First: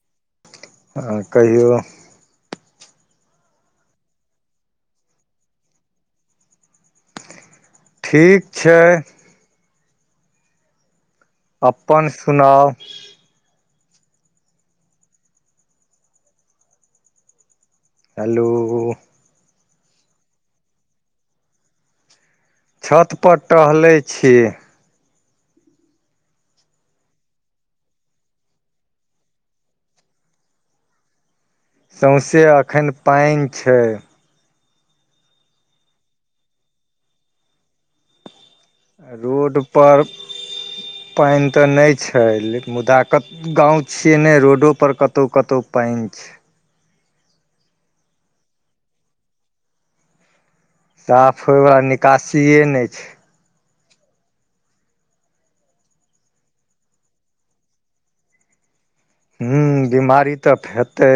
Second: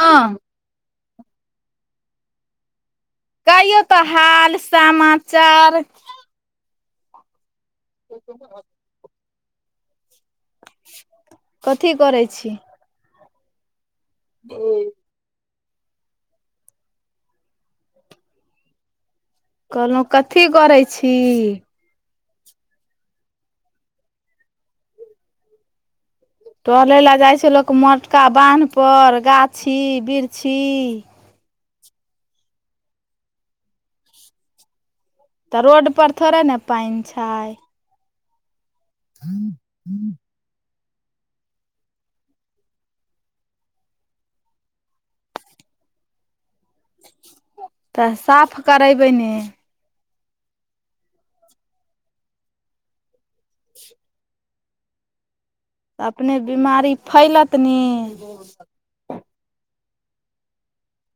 हँ अ कहियौ। कहियो तऽ हाल समाचार। ठीक छय। कथी अपन करै सुनाउ। ॲय हेलो कहलऊ कथी करै छी। छत पर टहलै छी। टहलै ले जाय छै लोक, मोटका बान्ह पर गाछी- बिरछी। सौंसे अखैन पानि छै। तऽ रोड पर थोड़े ने पानि छय। रोड पर पानि तऽ नहि छै लेक, मुदा कत गाँंव छियै ने रोडो पर कतौ-कतौ पानि छै। तऽ साफ करैबय ने। साफ होइ बला निकासीए नहि छै। [unintelligible] तऽ अपने बिमारी फैलत ने। हूं बिमारी तऽ हेतै।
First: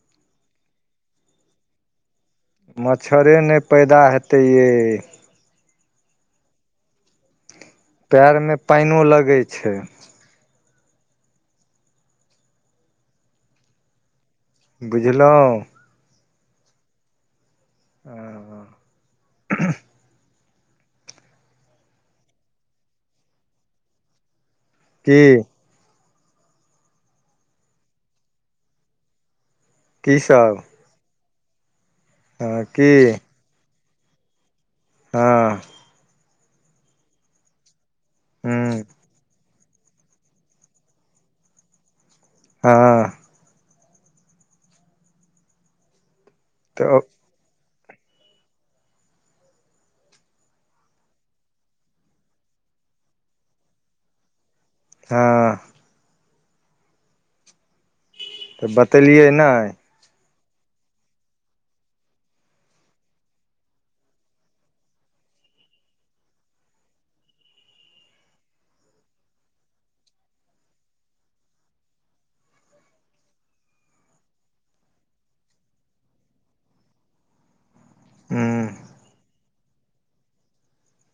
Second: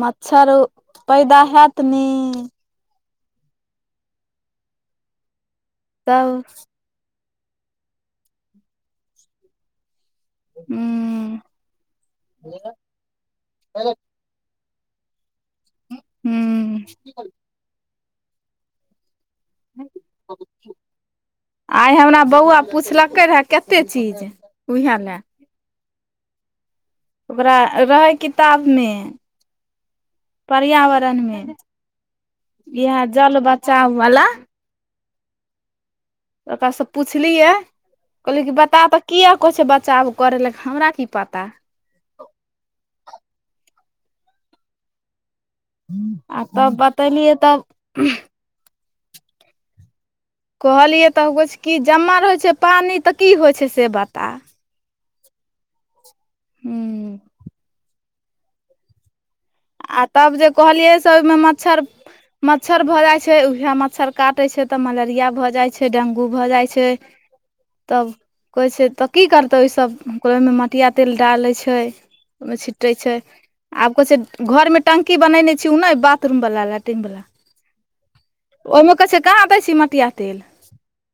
मच्छरो पैदा हैत ने। मच्छरे नहि पैदा हेतै यै। तब पैरमे पाइनो लगै छै। हूं बुझलऊ। हूं हँ- हँ आइ हमरा बौआ पुछलकै रहए कते चीज उइहै की में। ओकरा रहै किताबमे की सब पर्यावरणमे हँ की इहै जल बचाव बला। हँ ओकरा से पूछलियै कहलियै कि हुँ बता त किया कहै छय बचाव करै लऽ हमरा की पता। हँ आ तब तऽ बतेलियै तब कहलियै तऽ कहै छय कि, जमा रहै छै पानि, तऽ की होइ छै से बता। हँ हूं। तऽ बतेलियै नहि। आ तब जे कहलियै से ओहिमे मच्छर मच्छर भऽ जाइ छै, उएह मच्छर काटै छै तऽ मलेरिया भऽ जाइ छै, डेंगू भऽ जाइत छै। तब कहइ छै तऽ की करतै, ओहिमे मटिया तेल डालै छै। ओहिमे छिटै छै, आब कहे छै। घर मे टंकी बनेने छी ओ नहि, बाथरूम वाला, लैट्रिन वाला। हुँ ओहिमे कहै छै, कहाँ दै छी मटिया तेल,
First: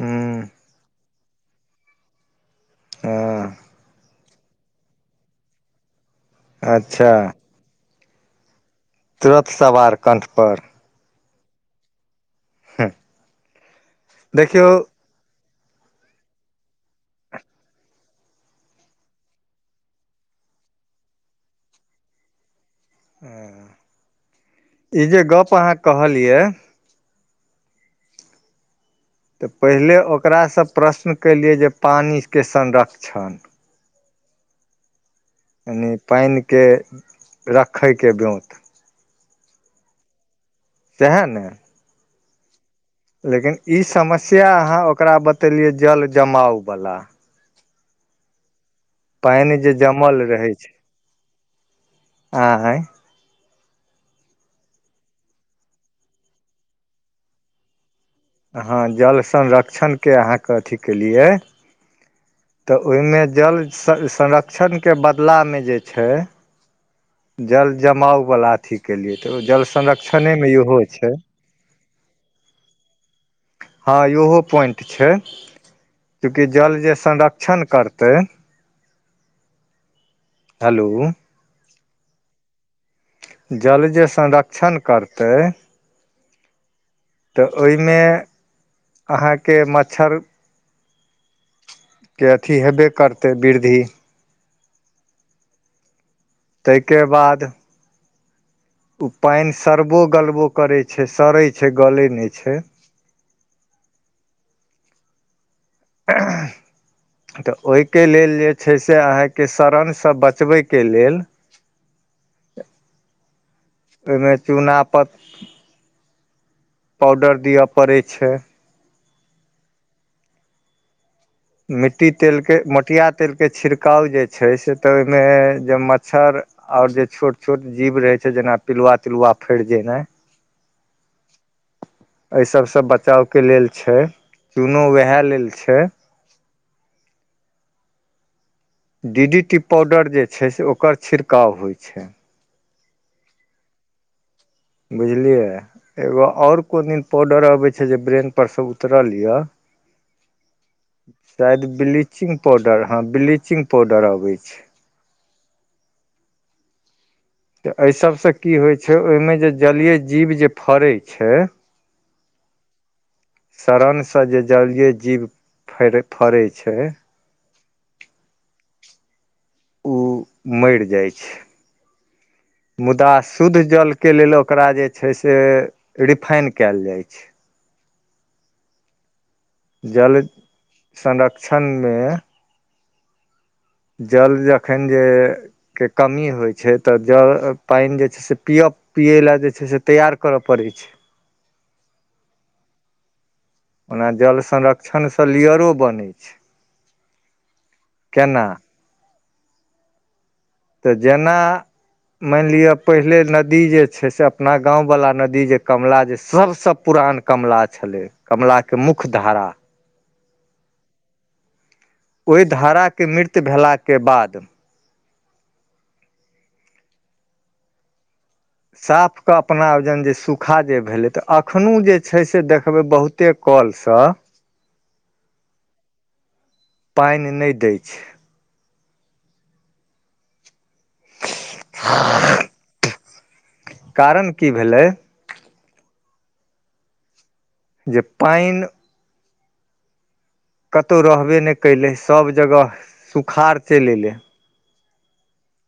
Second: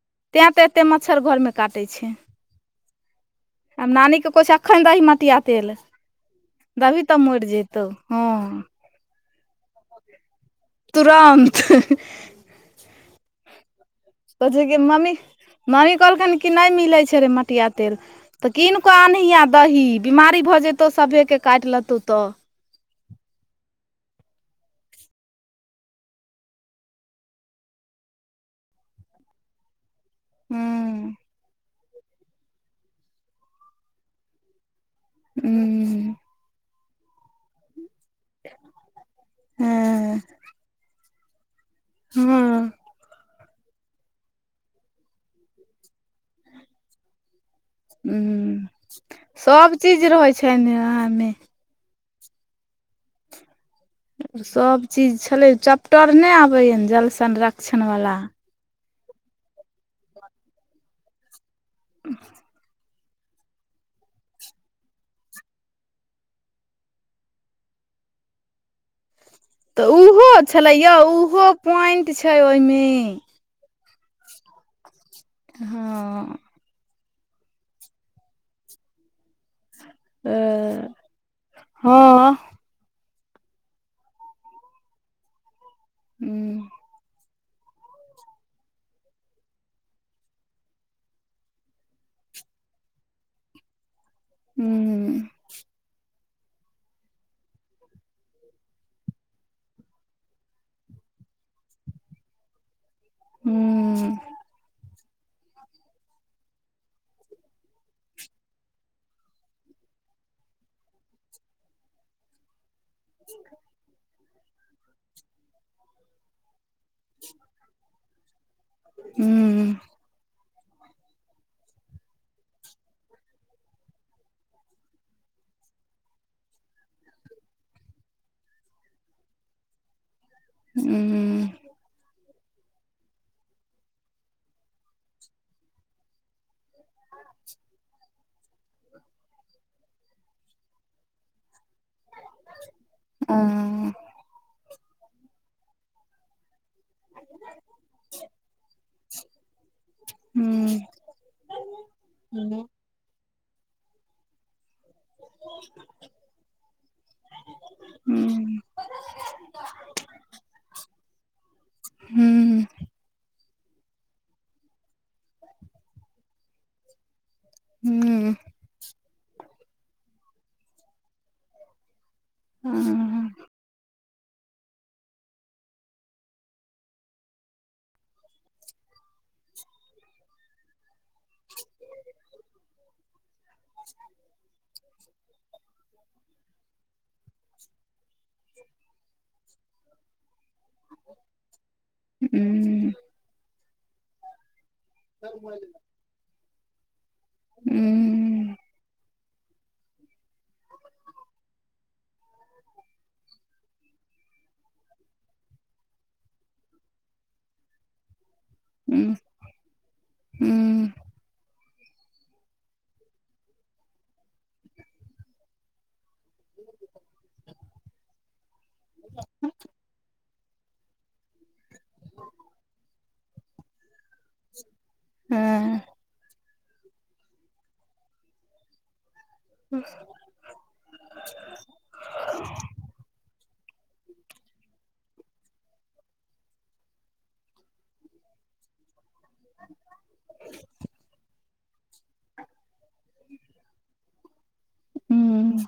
हुँ तें ते एते म मच्छर घर मे काटै छै, हँ आ मालि एखन दही मटिया तेल, देबही अच्छा तऽ मरि जतौ, हँ। तुरत सवार कण्ठपर। तुरन्त। हँ। कहे छै कि, मम्मी मम्मी कहलखिन कि नहि मिलै छै रे मटिया तेल। तऽ कीन के अनहिय, आ दही, बिमारी भऽ जतौ सभेके काटि लेतहु तऽ। ह ई जे गप अहाँ कहलिये। तऽ पहिले ओकरासँ हूँ प्रश्न केलियै जे पानिके संरक्षण। यानि हूँ पानिके रखैके ब्योँत। हँ। सैह ने। हँ। लेकिन ई समस्या अहाँ ओकरा बतेलियए जल जमाव बला। हुँ, पानि जे सब चीज जमल रहै छैने उहैमे। आय। सभचीज छलै, चप्टर नहि आबैए जल संरक्षणवला। हँ, जल संरक्षणके अहाँके अथी केलियै। ह [inaudible] तऽ ओहिमे जल संरक्षणके बदलामे जे छै। जल- जमाव वला अथी केलियए, तऽ जल तऽ उहो संरक्षणेमे छले इहो यो, छै उहो पोइंट छै ओहिमे। हँ, इहो पॉइंट छै, हँ चुकि जल जे संरक्षण करतै, हेलो! हँ। जल जे संरक्षण करतै। हू। तऽ ओहिमे अहाँके मच्छर के अथी हेबे करतै वृद्धि। हू। तैके बाद ओ पानि सड़बो -गलबो करे छै, सड़े छै, गले नहि छै। हूँ। तऽ ओहिके लेल जे छै से, अहाँके शरणसँ बचबैके लेल [inaudible] ओहिमे चूना पत पाउडर दिअ पड़ै छै। हू। मिट्टी तेलके मटिया तेलके छिड़काव जे छै से, तऽ ओहिमे जे मच्छर और जे छोट छोट जीव रहै छै, जेना पिलुआ तिलुआ फरि जेनाइ। हुं। ऐ सबसं बचावके लेल छै, चूनो वेहे लेल छै। डी डी टी पाउडर जे छै से ओकर छिड़काव होइ छै। ओ बुझलियै एगो और कोन दिन पाउडर अबै छै जे ब्रेन पर से उतरल य। हुं शायद ब्लीचिंग पाउडर, हँ ब्लीचिंग पाउडर अबै छै। त अइ सबसं की होइ छै, ओइमे जे जलीय जीव जे फड़ै छै। सड़न सं जे जलीए जीव फैर फरै छै। हुं उ मैर जाइ छै [inaudible] मुदा शुद्ध जल के लेल ओकरा जे छै से रिफाइन कैल जाइ छै। जल [inaudible] संरक्षणमे जल जखन जे के कमी होइ छै त ज पानि जे छै से पियप पियै ले जे छै से तैयार कर परैत छै। हूं उं ओना जल संरक्षणसं लेयरो बनै छै, केना? त जेना मानि लिअ पहिले नदी जे छै से अपना गाँंव वला नदी जे कमला जे सबसं पुरान कमला छलै, कमलाके मुख्य धारा। हुं ओइ धाराके मृत्य भेलाके बाद साफके अपना औरजन जे सुख खा जे भेलै त अखनो जे छै से देखबै बहुत्ते कल सं हुं पानि नै दै छै। हँ [unintelligible] कारण की भेलै? जे पानि कतौ रहबे नै कैलै, सब जगह सुखारौ चलि ऐलै। हुं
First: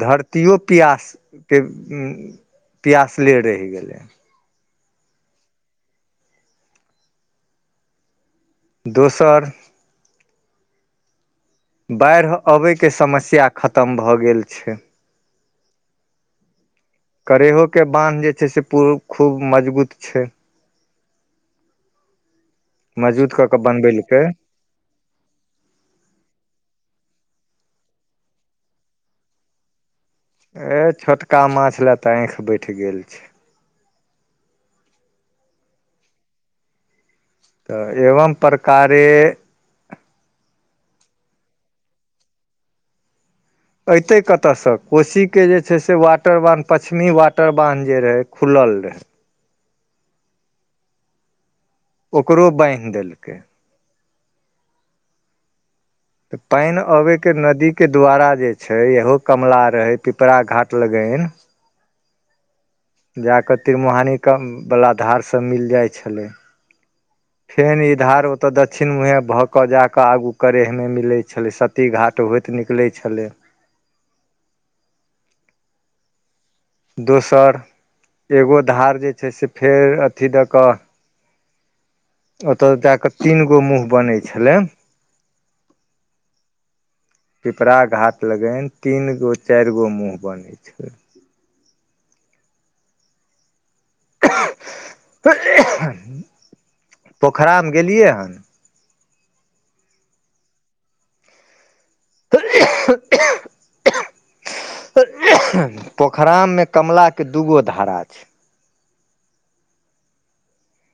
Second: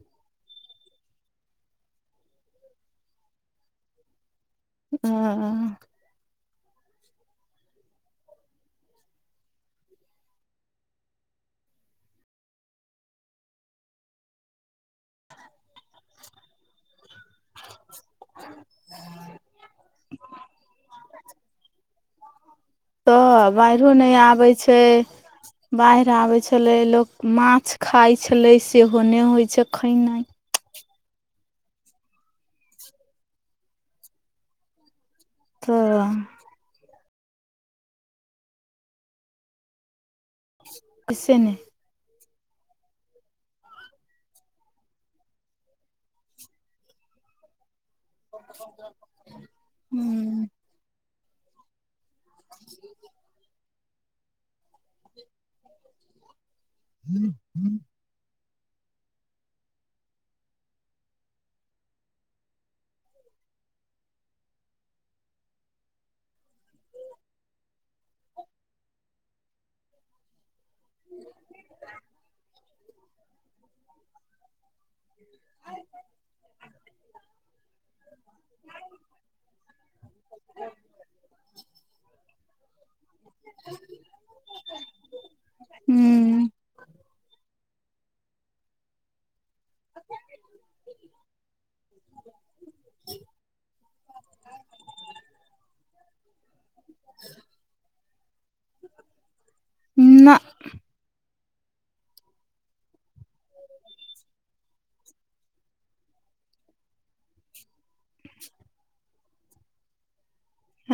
धरतियो पियास के उं पियासले रहि गेलै। हं दोसर बाढ़ि अबैके समस्या खतम भ गेल छै। करेबो के बान्ह जे छै से पू खूब मजबूत छै। मजबूत कऽ त के बाइढ़ो नै बनबेलकै आबै छै। बाढ़ि आबै छलै, लोक मांछ खाइ छलै सेहो नै होइत छै खैनाइ। ए छोटका मांछ ले त आँखि बैठ गेल छै। त अ‌। तऽ एवं प्रकारे इसेने ऐतै कतऽय सँ? कोशी के जे छै से वाटर बान्ह पश्चिमी वाटर बान्ह जे रहय हूम्म। ओकरो बान्हि देलकै। तऽ पानि अबे के नदी के द्वारा जे छै, इहो कमला रहय, पिपरा घाट लगैन जा कऽ तिरमुहानि क बला धार सऽ मिल जाइ छलै। ह फेन इ धार ओतऽ दक्षिण मुँहे भऽ कऽ जाकऽ आगू करैह मे मिलै छलै सत ती घाट होइत निकलै छलै। दोसर, एगो धार जे छै से फेर अथी दऽ कऽ ओतऽ जा कऽ तीन गो मुँह बनै छलै। पिपरा घाट लगैन तीन गो, चाइर गो मुॅंह बनेय छै। पोखराम गेलिए हन? ना। [unintelligible] पोखराम मे कमला के दूगो धारा छै।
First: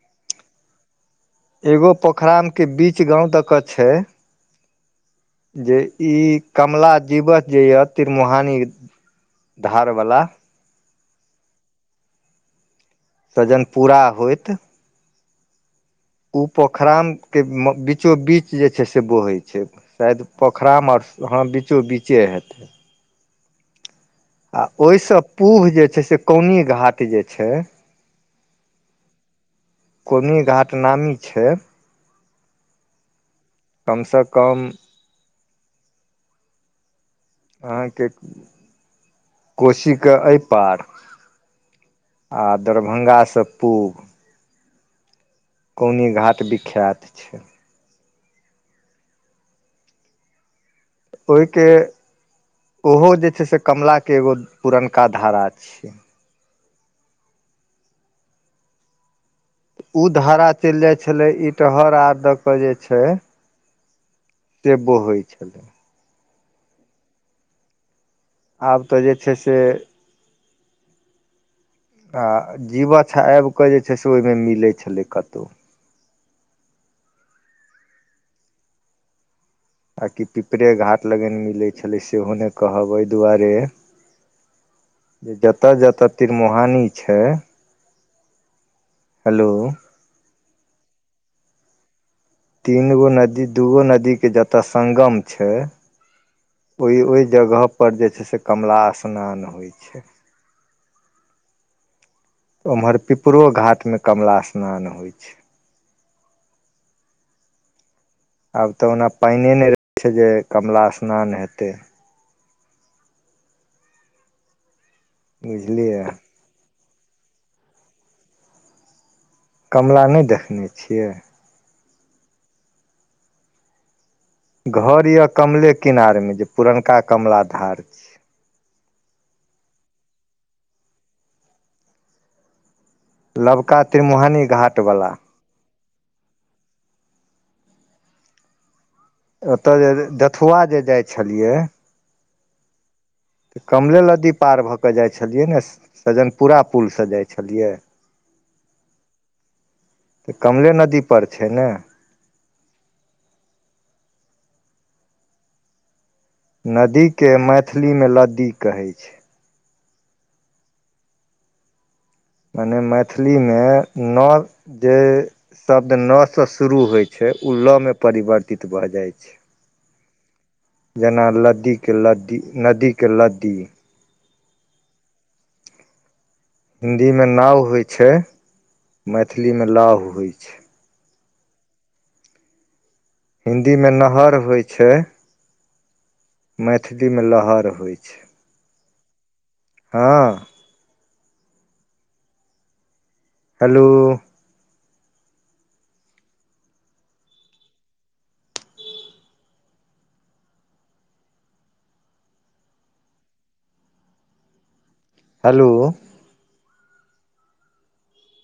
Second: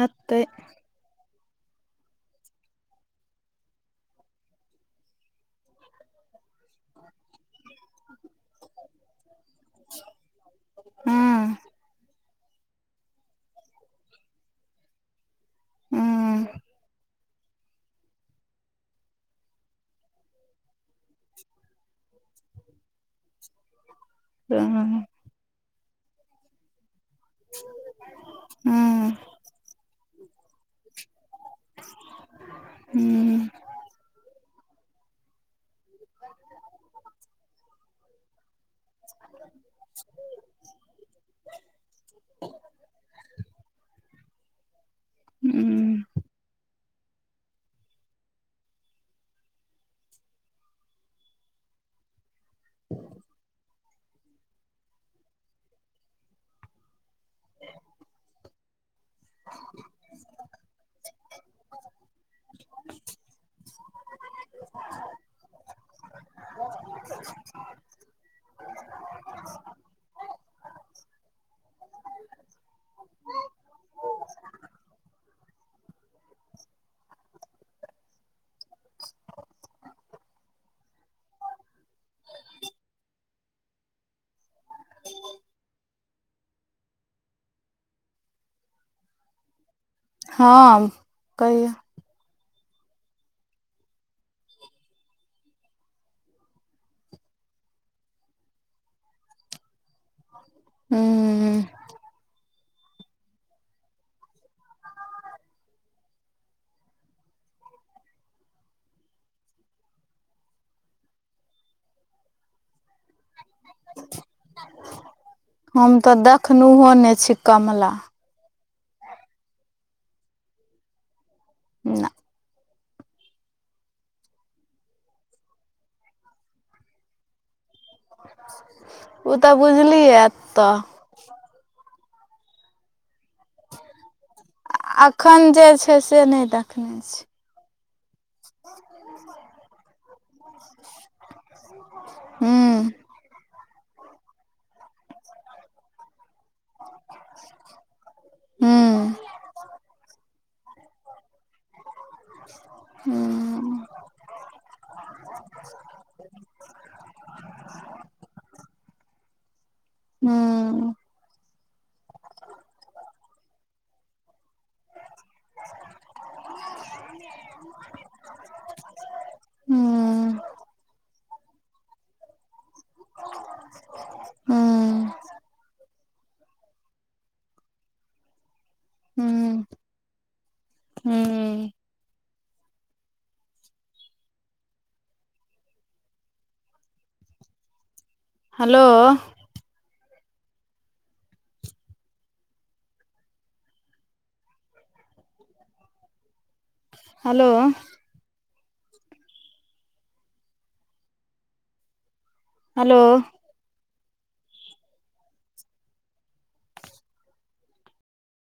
हेतै। एगो पोखराम के बीच गांव दऽ कऽ छै। जे ई कमला जीवच जे यैऽ तिमुहानी धार वला हँ। तऽ जनपूरा होइत ओ हँ पोखरम के बीचो बीच जे छै से बॉहै छै। शायद पोखराम और हँ बीचो बीचे हेतै। आ ओई हँ सँ पूव जे छै से कौनी घाट जे छै ह्म्म। कौनी घाट नामी छै। हूम्म। कम सँ कम [inaudible] कोशी के अइ पार आ दरभंगा सँ पूब हूम्म। कौनी घाट विख्यात छैय। ओइ के, ओहो जे छै से कमला के एगो पुरनका धारा छियै। उ धारा चलि जाय छलै इटहर आर द क जे छैय से बॉहै छलै। आब तऽ जे छै से आ जीवछ आबि कऽ जे छै से ओई मे मिलै छलै कतौ। आ कि पिपरे घाट लगैन मिलै छलै सेहो नै कहब, अई दुआरे जे जतऽ-जतऽ तिरमुहानी छै। हलो हँ कहियौ। तीन गो नदी, दूगो नदी के जतऽ संगम छै। ओय-ओय जगह पर जे छै से कमला स्नान होइ छै। हूं हूं। ओम्हर पिपरो घाटमे कमला स्नान होय छै। आब तऽ ओना पानिए नहि रहै छै, जे कमला स्नान हेतै। हम बुझलियै तऽ देखनुहो नहि छी कमला। कमला नहि देखने छियै। ना घर यऽ कमले किनार मे, जे पुरनका कमला धार छै ओ तऽ बुझलियै एतऽ। लबका त्रिमुहानी घाट वला अखन जे छै से नहि दखने छी। [inaudible] ओतऽ जे जथुआ जे जाइ छलियै। हूं तऽ कमले लदी पार भऽ कऽ जाइ छलियै ने। सजन पूरा पूल सँ जाइ छलियै। त कमले नदी पर छै ने। हूं नदी के मैथिली में लदी कहै छै। हूं मने मैथिली मे नऽ जे शब्द नऽ सँ शुरू होइ छै, ओ लऽ मे परिवर्तित भऽ जाइ छै। हूं। जेना लदीके लद्दी, नदी के लदी। हूं। हिन्दीमे नाव होइ छै, मैथिलीमे लाव होइ छै। हूं हिन्दी मे नहर होइ छै। मैथिलीमे लहर होइ छै। हलो हँ हेलो हलो हलो हलो